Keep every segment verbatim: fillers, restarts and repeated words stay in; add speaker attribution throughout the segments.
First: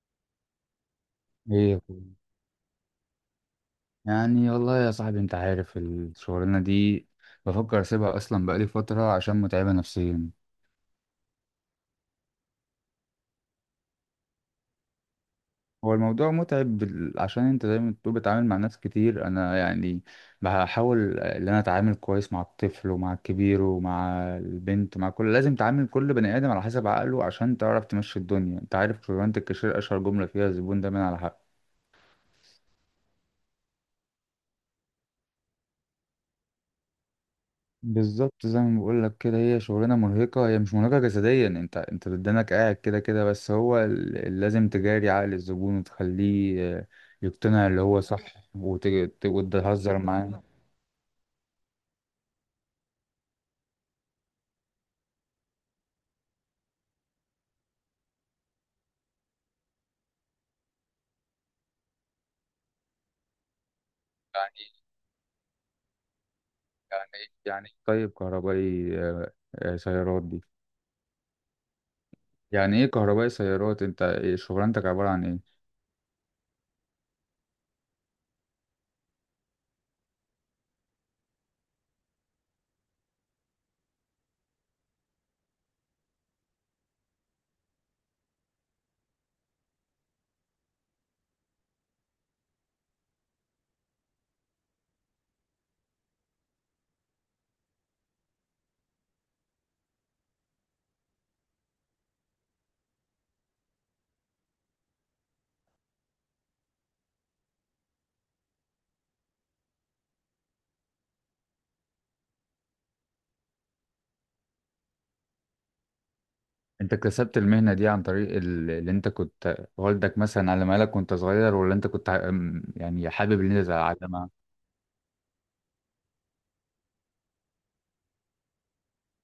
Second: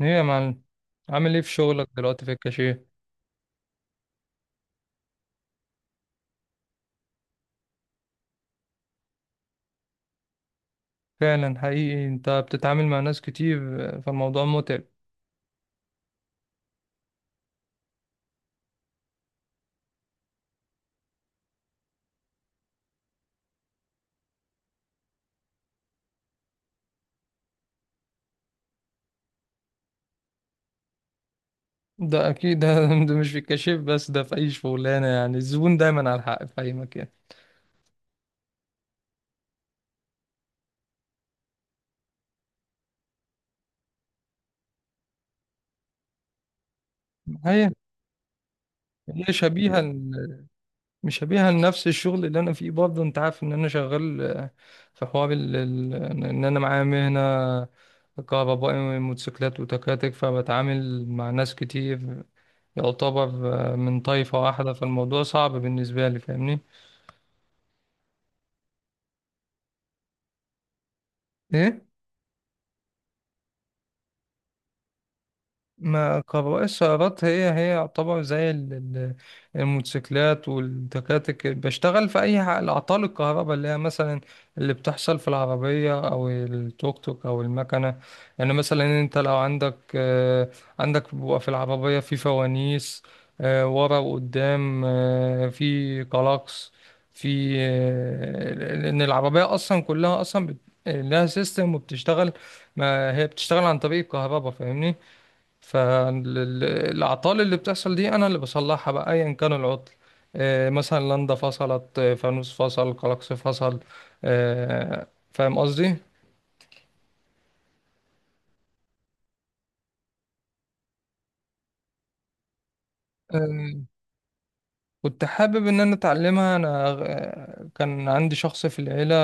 Speaker 1: ايه يا معلم؟ عامل ايه في
Speaker 2: ايه يا
Speaker 1: شغلك
Speaker 2: أخوي؟
Speaker 1: دلوقتي في الكاشير؟
Speaker 2: يعني والله يا صاحبي انت عارف الشغلانه دي. بفكر اسيبها اصلا بقالي فتره عشان متعبه نفسيا.
Speaker 1: فعلا حقيقي انت بتتعامل مع ناس كتير، فالموضوع متعب.
Speaker 2: هو الموضوع متعب بال- عشان انت زي ما بتقول بتعامل مع ناس كتير. انا يعني بحاول ان انا اتعامل كويس مع الطفل ومع الكبير ومع البنت، مع كل، لازم تعامل كل بني ادم على حسب عقله عشان تعرف تمشي الدنيا. انت عارف شغلانه الكاشير اشهر جمله فيها الزبون دايما على حق.
Speaker 1: ده اكيد ده, ده مش في الكاشير بس، ده في اي شغلانه، يعني الزبون دايما على الحق في اي مكان.
Speaker 2: بالظبط زي ما بقول لك كده، هي شغلانه مرهقه، هي مش مرهقه جسديا، انت انت بدنك قاعد كده كده، بس هو ال- ال- لازم تجاري عقل الزبون وتخليه آه، يقتنع
Speaker 1: هي
Speaker 2: اللي هو صح وت- ت-
Speaker 1: هي شبيهه،
Speaker 2: وتهزر معاه.
Speaker 1: مش هبيع لنفس الشغل اللي انا فيه برضه، انت عارف ان انا شغال. آه، في حوار ال- ال- ان انا معايا مهنة كهربائي موتوسيكلات وتكاتك، فبتعامل مع ناس كتير، يعتبر آه، من طائفة واحدة،
Speaker 2: يعني
Speaker 1: فالموضوع صعب بالنسبة لي، فاهمني.
Speaker 2: يعني ايه يعني إيه طيب كهربائي آه، آه، سيارات دي؟ يعني ايه كهربائي سيارات، انت إيه شغلانتك عباره عن ايه؟
Speaker 1: ما كهرباء السيارات هي هي يعتبر زي ال- ال- الموتوسيكلات والتكاتك، بشتغل في أي ح- الأعطال الكهرباء اللي هي مثلا اللي بتحصل في العربية أو التوك توك أو المكنة. يعني مثلا أنت لو عندك آه، عندك بيبقى في العربية في فوانيس، آه، ورا وقدام، آه، في كلاكس، في آه، لأن العربية أصلا كلها أصلا بت- لها سيستم وبتشتغل. ما هي بتشتغل عن طريق الكهرباء، فاهمني. فالأعطال اللي بتحصل دي أنا اللي بصلحها، بقى أيا كان العطل. آه، مثلا لندا فصلت، آه، فانوس فصل، كلاكس فصل، آه، فاهم قصدي؟
Speaker 2: انت اكتسبت المهنه دي عن طريق ال- اللي انت كنت والدك مثلا علمها لك وانت صغير، ولا انت كنت ع- يعني حابب ان انت
Speaker 1: آه،
Speaker 2: تتعلمها؟
Speaker 1: كنت حابب إن أنا أتعلمها. أنا آه، كان عندي شخص في العيلة،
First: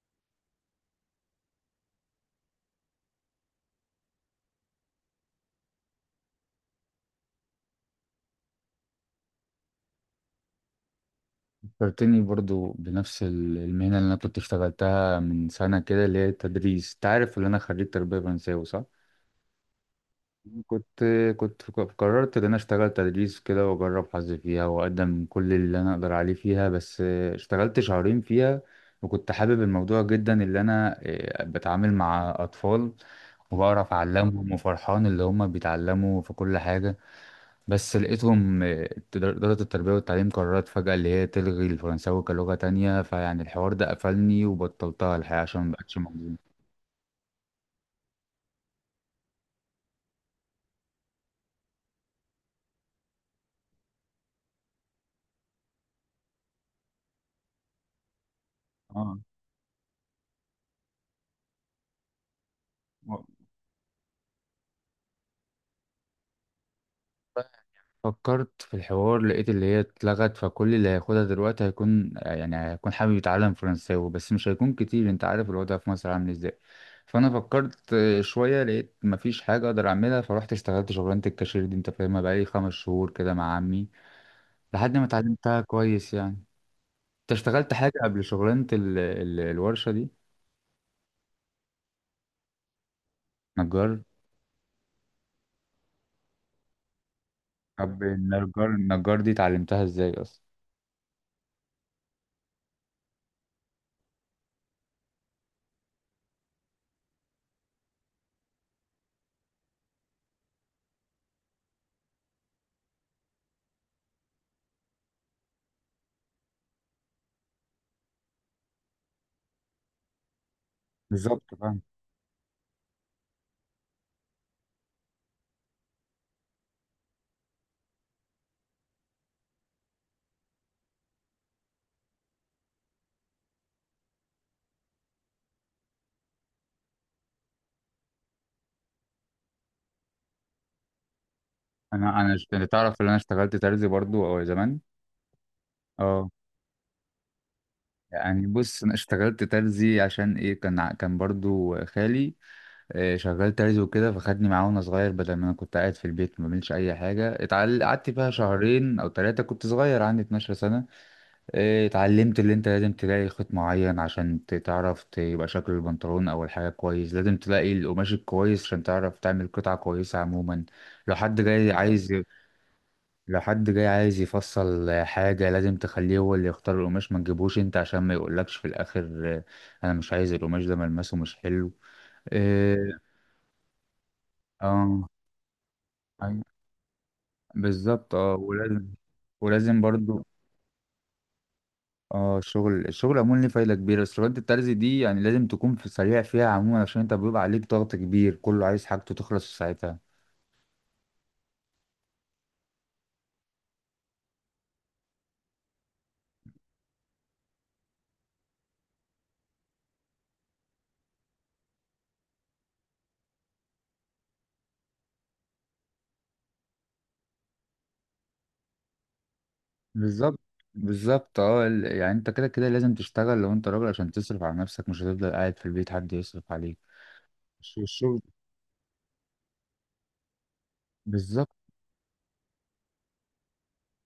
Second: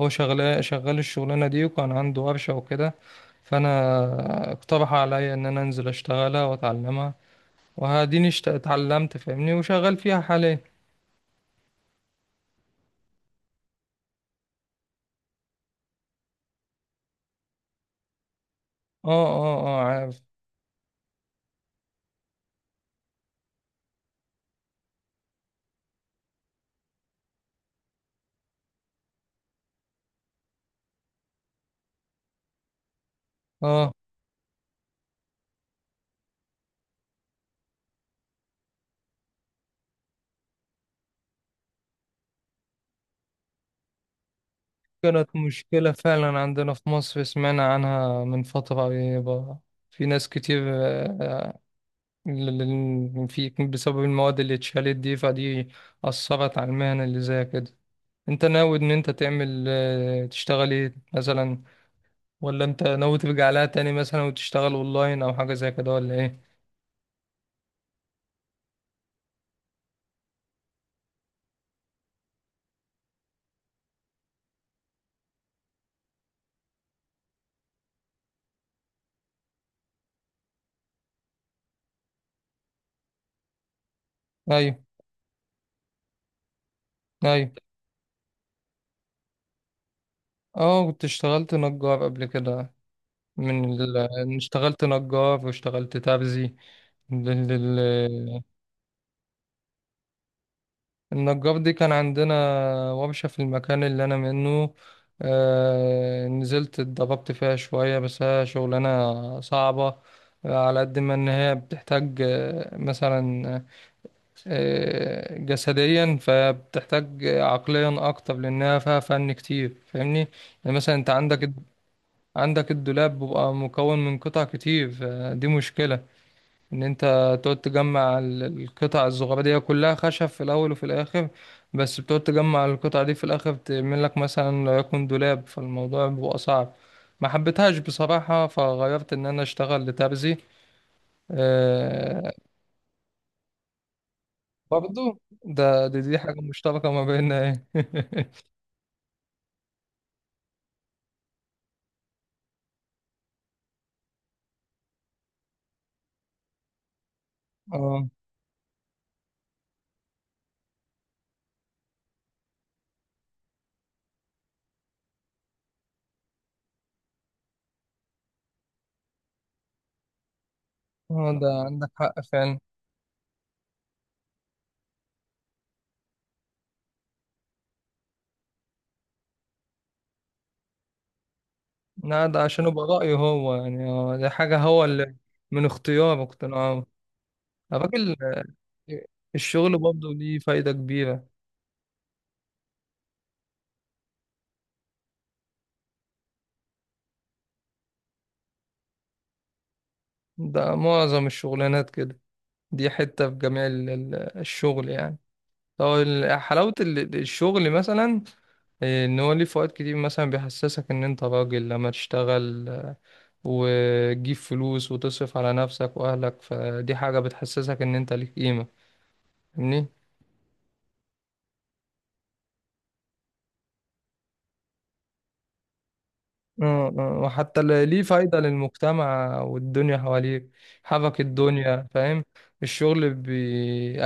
Speaker 1: هو شغال شغال الشغلانة دي، وكان عنده ورشة وكده، فأنا اقترح عليا إن أنا أنزل أشتغلها وأتعلمها، وهاديني اشت- اتعلمت، فاهمني، وشغال فيها حاليا.
Speaker 2: فكرتني برضو بنفس ال- المهنة اللي أنا كنت اشتغلتها من سنة كده، اللي هي التدريس. تعرف اللي أنا خريج تربية فرنساوي صح؟
Speaker 1: اه، اه، اه، عارف.
Speaker 2: كنت كنت قررت إن أنا أشتغل تدريس كده وأجرب حظي فيها وأقدم كل اللي أنا أقدر عليه فيها، بس اشتغلت شهرين فيها وكنت حابب الموضوع جدا، اللي أنا اه، بتعامل مع أطفال
Speaker 1: اه.
Speaker 2: وبعرف أعلمهم وفرحان اللي هم بيتعلموا في كل حاجة. بس لقيتهم آه، إدارة التربية والتعليم قررت فجأة اللي هي تلغي الفرنساوي كلغة تانية، فيعني الحوار ده قفلني وبطلتها
Speaker 1: كانت
Speaker 2: الحقيقة عشان
Speaker 1: مشكلة
Speaker 2: مبقتش موجود.
Speaker 1: فعلا عندنا في مصر، سمعنا عنها من فترة قريبة، في ناس كتير. آه، ل- ل- في بسبب المواد اللي اتشالت دي، فدي أثرت على المهنة اللي زي كده. انت ناوي ان انت
Speaker 2: اه.
Speaker 1: تعمل آه، تشتغل ايه مثلا، ولا انت ناوي
Speaker 2: و-
Speaker 1: ترجع لها تاني مثلا وتشتغل اونلاين او حاجة زي كده ولا ايه؟
Speaker 2: فكرت في الحوار لقيت اللي هي اتلغت، فكل اللي هياخدها دلوقتي هيكون يعني هيكون حابب يتعلم فرنساوي بس مش هيكون كتير، انت عارف الوضع في مصر عامل ازاي. فانا فكرت آه، شوية لقيت مفيش حاجة اقدر اعملها، فروحت اشتغلت شغلانة الكاشير دي انت فاهمها، بقالي خمس شهور كده مع عمي
Speaker 1: ايوه،
Speaker 2: لحد ما اتعلمتها كويس يعني. انت
Speaker 1: ايوه.
Speaker 2: اشتغلت حاجة قبل شغلانة ال... ال... الورشة دي؟
Speaker 1: اه، كنت اشتغلت نجار قبل كده، من
Speaker 2: نجار؟
Speaker 1: ال... اشتغلت نجار واشتغلت تابزي.
Speaker 2: طب النجار النجار دي اتعلمتها ازاي اصلا؟
Speaker 1: النجار دي كان عندنا ورشة في المكان اللي أنا منه، آه نزلت اتدربت فيها شوية، بس هي شغلانة صعبة، على قد ما إن هي بتحتاج، آه، مثلا آه، جسديا، فبتحتاج عقليا أكتر لأنها فيها فن كتير، فاهمني. يعني مثلا أنت عندك
Speaker 2: بالظبط فاهم.
Speaker 1: عندك الدولاب بيبقى مكون من قطع كتير، فدي مشكلة ان انت تقعد تجمع ال- القطع الصغيره دي كلها خشب في الاول وفي الاخر، بس بتقعد تجمع القطع دي في الاخر، تعمل لك مثلا لو يكون دولاب، فالموضوع بيبقى صعب. ما حبيتهاش بصراحه، فغيرت ان انا اشتغل لترزي.
Speaker 2: انا
Speaker 1: آه.
Speaker 2: انا اشت- انت تعرف ان انا اشتغلت ترزي برضو او زمان.
Speaker 1: برضو، ده دي, دي
Speaker 2: اه.
Speaker 1: حاجه مشتركه ما بيننا، ايه؟
Speaker 2: يعني بص، انا اشتغلت ترزي عشان ايه؟ كان ع- كان برضو خالي آه، شغال ترزي وكده، فخدني معاه وانا صغير بدل ما انا كنت قاعد في البيت ما بعملش اي حاجة، اتعل-
Speaker 1: اه.
Speaker 2: قعدت فيها شهرين او ثلاثة، كنت صغير عندي اتناشر سنة. إيه، اتعلمت اللي انت لازم تلاقي خيط معين عشان ت- تعرف تبقى شكل البنطلون او الحاجة كويس، لازم تلاقي القماش الكويس عشان تعرف تعمل قطعة كويسة عموما. لو
Speaker 1: آه،
Speaker 2: حد
Speaker 1: ده
Speaker 2: جاي بالظبط
Speaker 1: عندك
Speaker 2: عايز،
Speaker 1: حق فعلا.
Speaker 2: لو حد جاي عايز يفصل حاجة لازم تخليه هو اللي يختار القماش، ما تجيبوش انت عشان ما يقولكش في الاخر آه، انا مش عايز القماش ده ملمسه مش حلو.
Speaker 1: لا، ده عشان يبقى
Speaker 2: إيه،
Speaker 1: رايه هو، يعني، آه، دي حاجه هو
Speaker 2: اه.
Speaker 1: اللي من اختيار
Speaker 2: أيوة،
Speaker 1: واقتناع.
Speaker 2: بالظبط
Speaker 1: الراجل.
Speaker 2: اه،
Speaker 1: آه،
Speaker 2: ولازم،
Speaker 1: الشغل
Speaker 2: ولازم
Speaker 1: برضه
Speaker 2: برضو،
Speaker 1: ليه فايدة كبيرة.
Speaker 2: اه الشغل، الشغل عموما ليه فايده كبيره، بس الوجبه الترزي دي يعني لازم تكون في سريع فيها عموما عشان انت بيبقى عليك ضغط كبير، كله عايز حاجته تخلص في ساعتها.
Speaker 1: ده معظم الشغلانات كده، دي حتة في جميع ال- ال- الشغل يعني. طب ال- حلاوة ال- الشغل مثلا إيه، ان هو ليه فوائد كتير، مثلا بيحسسك ان انت راجل لما تشتغل، آه، وتجيب فلوس وتصرف على نفسك واهلك، فدي حاجة بتحسسك ان انت ليك قيمة، فاهمني؟
Speaker 2: بالظبط، بالظبط اه ال- يعني انت كده كده لازم تشتغل لو انت راجل عشان تصرف على نفسك، مش هتفضل قاعد في البيت حد يصرف عليك.
Speaker 1: آه، آه، وحتى
Speaker 2: الش-
Speaker 1: اللي ليه
Speaker 2: الشغل.
Speaker 1: فايدة للمجتمع والدنيا حواليك، حبك
Speaker 2: بالظبط.
Speaker 1: الدنيا، فاهم. الشغل بي...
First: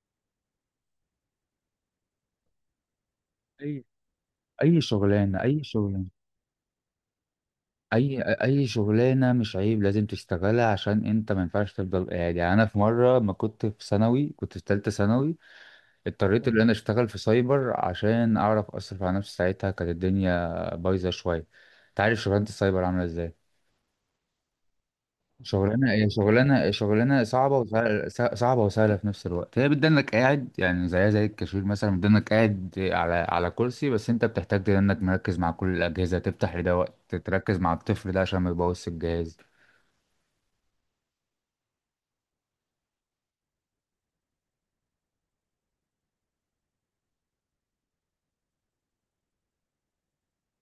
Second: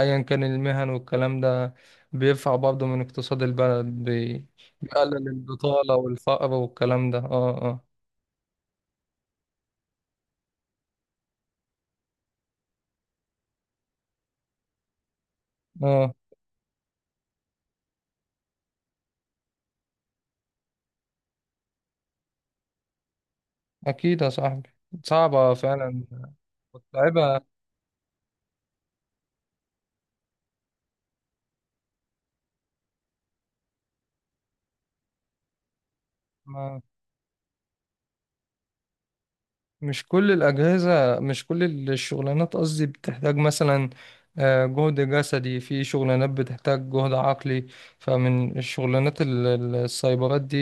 Speaker 1: أيا كان المهن والكلام ده بيرفع برضه من اقتصاد
Speaker 2: اي،
Speaker 1: البلد، بي...
Speaker 2: اي
Speaker 1: بيقلل
Speaker 2: شغلانه اي
Speaker 1: البطالة
Speaker 2: شغلانه.
Speaker 1: والفقر والكلام ده. اه، اه،
Speaker 2: اي اي شغلانه، مش عيب لازم تشتغلها عشان انت ما ينفعش تفضل قاعد. يعني انا في مره، ما كنت في ثانوي كنت في ثالثه ثانوي،
Speaker 1: اه.
Speaker 2: اضطريت ان انا اشتغل في سايبر عشان اعرف اصرف على نفسي، ساعتها كانت الدنيا بايظه شويه. انت عارف شغلانه السايبر عامله ازاي؟
Speaker 1: أكيد يا صاحبي، صعبة
Speaker 2: شغلانه،
Speaker 1: فعلا،
Speaker 2: هي شغلانه شغلانه
Speaker 1: متعبة.
Speaker 2: صعبه وسهله، صعبه وسهله في نفس الوقت، هي بتدنك قاعد يعني زيها زي الكاشير مثلا، بتدنك قاعد على على كرسي، بس انت بتحتاج انك مركز مع كل الاجهزه، تفتح لده وقت تركز مع الطفل ده عشان ما يبوظش الجهاز.
Speaker 1: مش كل الأجهزة، مش كل الشغلانات قصدي، بتحتاج مثلا، آه، جهد جسدي، في شغلانات بتحتاج جهد عقلي، فمن الشغلانات ال- ال- السايبرات دي،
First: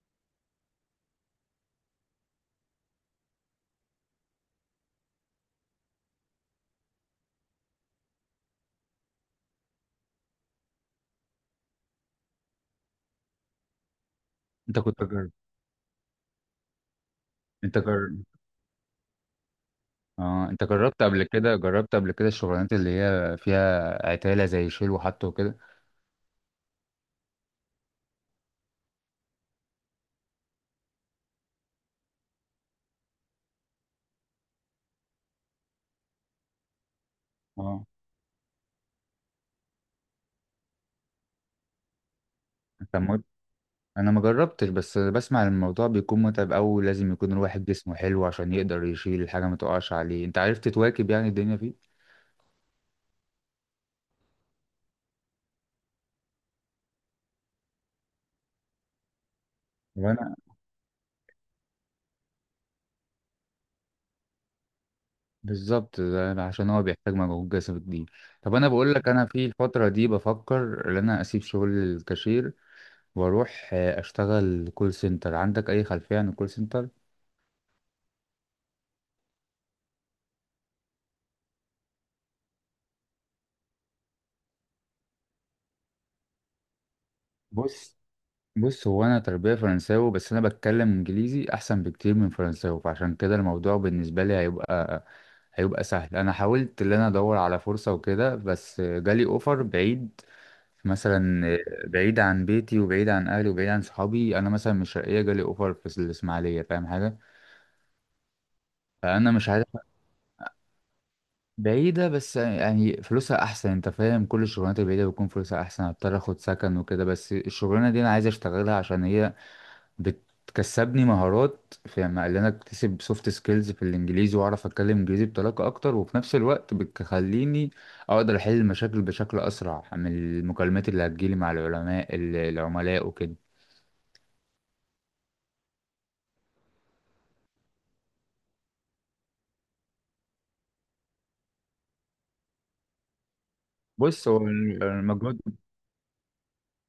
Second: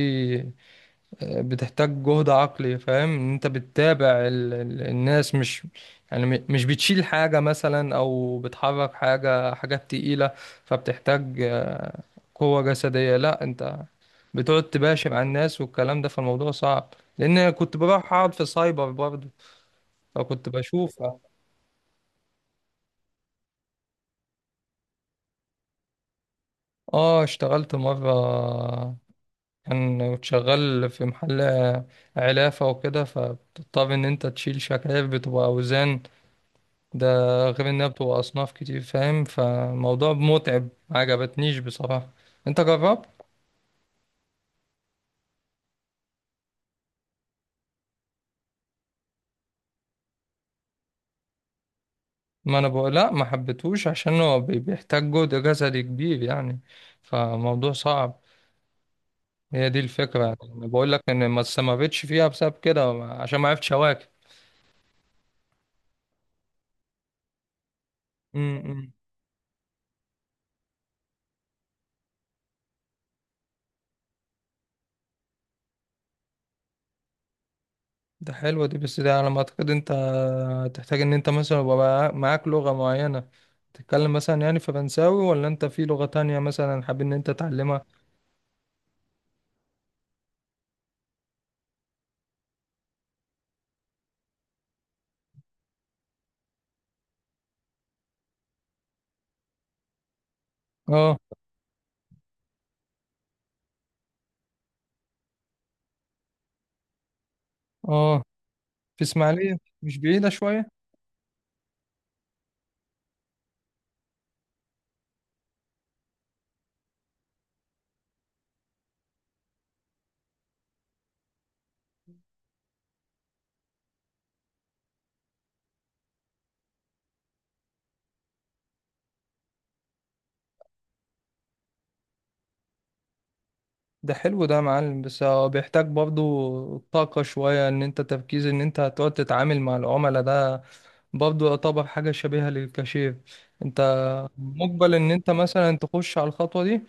Speaker 1: آه، بتحتاج جهد عقلي، فاهم إن انت بتتابع ال- ال- الناس، مش يعني، م- مش بتشيل حاجة مثلا او بتحرك حاجة حاجات تقيلة، فبتحتاج، آه، قوة جسدية، لا انت بتقعد
Speaker 2: انت كنت
Speaker 1: تباشر على
Speaker 2: جرب،
Speaker 1: الناس والكلام ده، فالموضوع صعب لان كنت
Speaker 2: انت
Speaker 1: بروح
Speaker 2: جرب،
Speaker 1: اقعد في سايبر برضه، فكنت
Speaker 2: اه انت
Speaker 1: بشوف.
Speaker 2: جربت قبل كده، جربت قبل كده الشغلانات اللي هي فيها عتاله زي شيل وحط وكده؟
Speaker 1: اه، اشتغلت مرة، كان كنت شغال في محل علافة وكده، فبتضطر ان انت تشيل شكاير بتبقى اوزان، ده غير انها
Speaker 2: اه.
Speaker 1: بتبقى اصناف كتير، فاهم، فموضوع متعب، ما عجبتنيش بصراحة. انت
Speaker 2: كان
Speaker 1: جربت؟
Speaker 2: مت... انا ما جربتش بس بسمع إن الموضوع بيكون متعب أوي، لازم يكون الواحد جسمه حلو عشان يقدر يشيل الحاجة ما تقعش عليه. انت عرفت تواكب يعني الدنيا فيه؟
Speaker 1: ما انا بقول لا، ما حبيتهوش عشان هو بي- بيحتاج جهد جسدي كبير يعني، فموضوع صعب، هي دي الفكرة
Speaker 2: وانا،
Speaker 1: يعني. بقول لك ان ما استمرتش فيها بسبب كده، عشان ما عرفتش
Speaker 2: بالظبط ده عشان هو بيحتاج مجهود جسدي كبير. طب انا
Speaker 1: اواكب.
Speaker 2: بقول لك، انا في الفترة دي بفكر ان انا اسيب شغل الكاشير واروح آه، اشتغل كول سنتر. عندك اي خلفية عن الكول سنتر؟
Speaker 1: ده حلوة دي، بس ده على ما اعتقد انت تحتاج ان انت مثلا يبقى معاك معاك لغة معينة، تتكلم مثلا يعني فرنساوي، ولا انت في لغة تانية مثلا حابب ان انت تعلمها.
Speaker 2: بص، بص هو انا تربية فرنساوي بس انا بتكلم انجليزي احسن بكتير من فرنساوي، فعشان كده الموضوع بالنسبة لي هيبقى هيبقى سهل. انا حاولت ان انا ادور على فرصة وكده بس جالي اوفر بعيد
Speaker 1: اه،
Speaker 2: مثلا، بعيد عن بيتي وبعيد عن اهلي وبعيد عن صحابي، انا مثلا من الشرقية جالي اوفر في الاسماعيلية فاهم حاجة؟
Speaker 1: اه. في
Speaker 2: فانا مش
Speaker 1: اسماعيلية،
Speaker 2: عارف.
Speaker 1: مش بعيدة شوية؟
Speaker 2: بعيدة بس يعني فلوسها احسن، انت فاهم كل الشغلانات البعيدة بيكون فلوسها احسن، هضطر اخد سكن وكده، بس الشغلانة دي انا عايز اشتغلها عشان هي بتكسبني مهارات في ما- اللي انا اكتسب سوفت سكيلز في الانجليزي واعرف اتكلم انجليزي بطلاقه اكتر، وفي نفس الوقت بتخليني اقدر احل المشاكل بشكل اسرع من المكالمات اللي هتجيلي مع العلماء، ال- العملاء وكده.
Speaker 1: ده حلو ده يا معلم، بس هو بيحتاج برضو طاقة شوية، ان انت تركيز ان انت هتقعد تتعامل مع العملاء ده، برضو يعتبر حاجة شبيهة للكاشير، انت
Speaker 2: بص هو ال-
Speaker 1: مقبل ان انت
Speaker 2: المجهود،
Speaker 1: مثلا تخش على الخطوة دي؟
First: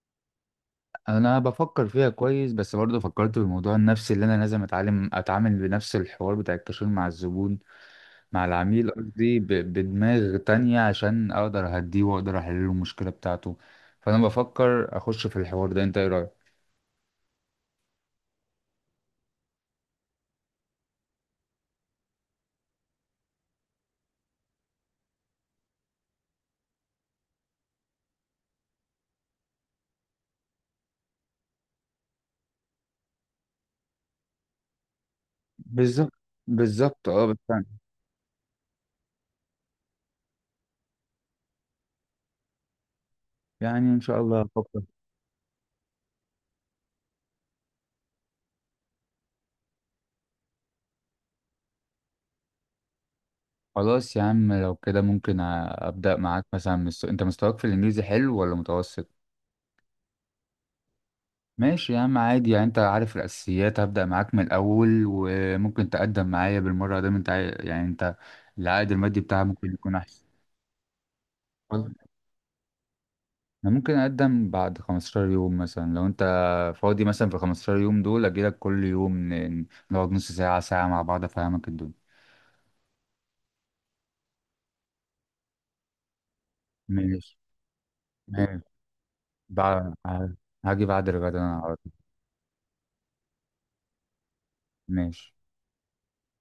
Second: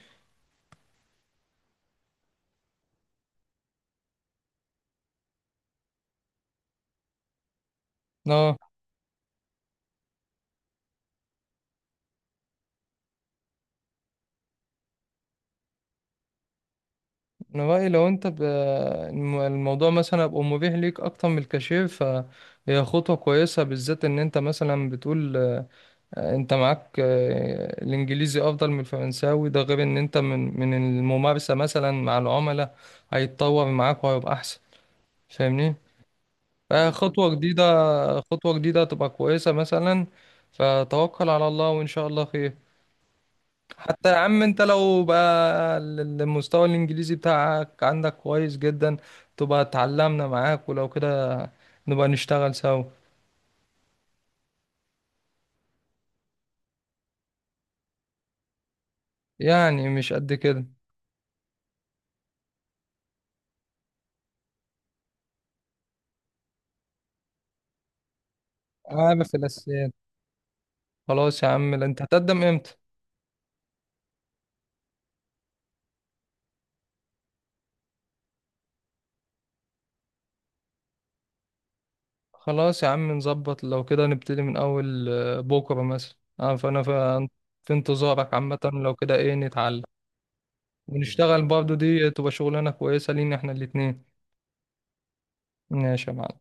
Speaker 2: انا بفكر فيها كويس بس برضه فكرت في الموضوع النفسي، اللي انا لازم اتعلم اتعامل بنفس الحوار بتاع الكاشير مع الزبون، مع
Speaker 1: اه،
Speaker 2: العميل قصدي، ب- بدماغ تانية عشان اقدر اهديه واقدر احل له المشكلة بتاعته. فانا بفكر اخش في الحوار ده، انت ايه رأيك؟
Speaker 1: انا رأيي لو انت ب... الم- الموضوع مثلا هيبقى مبيح ليك اكتر من الكاشير، فهي خطوة كويسة، بالذات ان انت مثلا بتقول، آه، انت معاك آه، الانجليزي افضل من الفرنساوي، ده غير ان انت من من الممارسة مثلا مع العملاء هيتطور معاك وهيبقى احسن، فاهمني.
Speaker 2: بالظبط، بالظبط اه
Speaker 1: فخطوة
Speaker 2: بس أنا-
Speaker 1: جديدة، خطوة جديدة تبقى كويسة مثلا، فتوكل على الله وان شاء الله خير.
Speaker 2: يعني ان
Speaker 1: حتى يا
Speaker 2: شاء الله
Speaker 1: عم انت
Speaker 2: هفكر.
Speaker 1: لو بقى المستوى الانجليزي بتاعك عندك كويس جدا، تبقى اتعلمنا معاك، ولو كده نبقى نشتغل سوا.
Speaker 2: خلاص يا عم لو كده ممكن أ- ابدأ معاك مثلا من الس- انت مستواك في الانجليزي حلو ولا متوسط؟
Speaker 1: يعني مش قد كده.
Speaker 2: ماشي يا عم عادي، يعني انت عارف الاساسيات هبدأ معاك من الاول، وممكن تقدم معايا بالمرة ده، انت عاي- يعني انت العائد المادي
Speaker 1: عامل في
Speaker 2: بتاعها ممكن
Speaker 1: الاساسيات.
Speaker 2: يكون احسن.
Speaker 1: خلاص يا عم، لا انت هتقدم امتى؟
Speaker 2: انا ممكن اقدم بعد خمستاشر يوم مثلا لو انت فاضي، مثلا في خمستاشر يوم دول اجيلك كل يوم، ن- نقعد نص ساعة ساعة مع بعض افهمك الدنيا.
Speaker 1: خلاص يا عم نظبط، لو كده نبتدي من اول آه، بكره مثلا، اه، فانا في
Speaker 2: ماشي.
Speaker 1: في انتظارك عامه،
Speaker 2: ماشي.
Speaker 1: لو كده ايه نتعلم
Speaker 2: بعد، هاجي بعد الغدا
Speaker 1: ونشتغل
Speaker 2: انا
Speaker 1: برضو،
Speaker 2: على طول.
Speaker 1: دي تبقى شغلانه كويسه لينا احنا الاتنين.
Speaker 2: ماشي.
Speaker 1: ماشي يا معلم.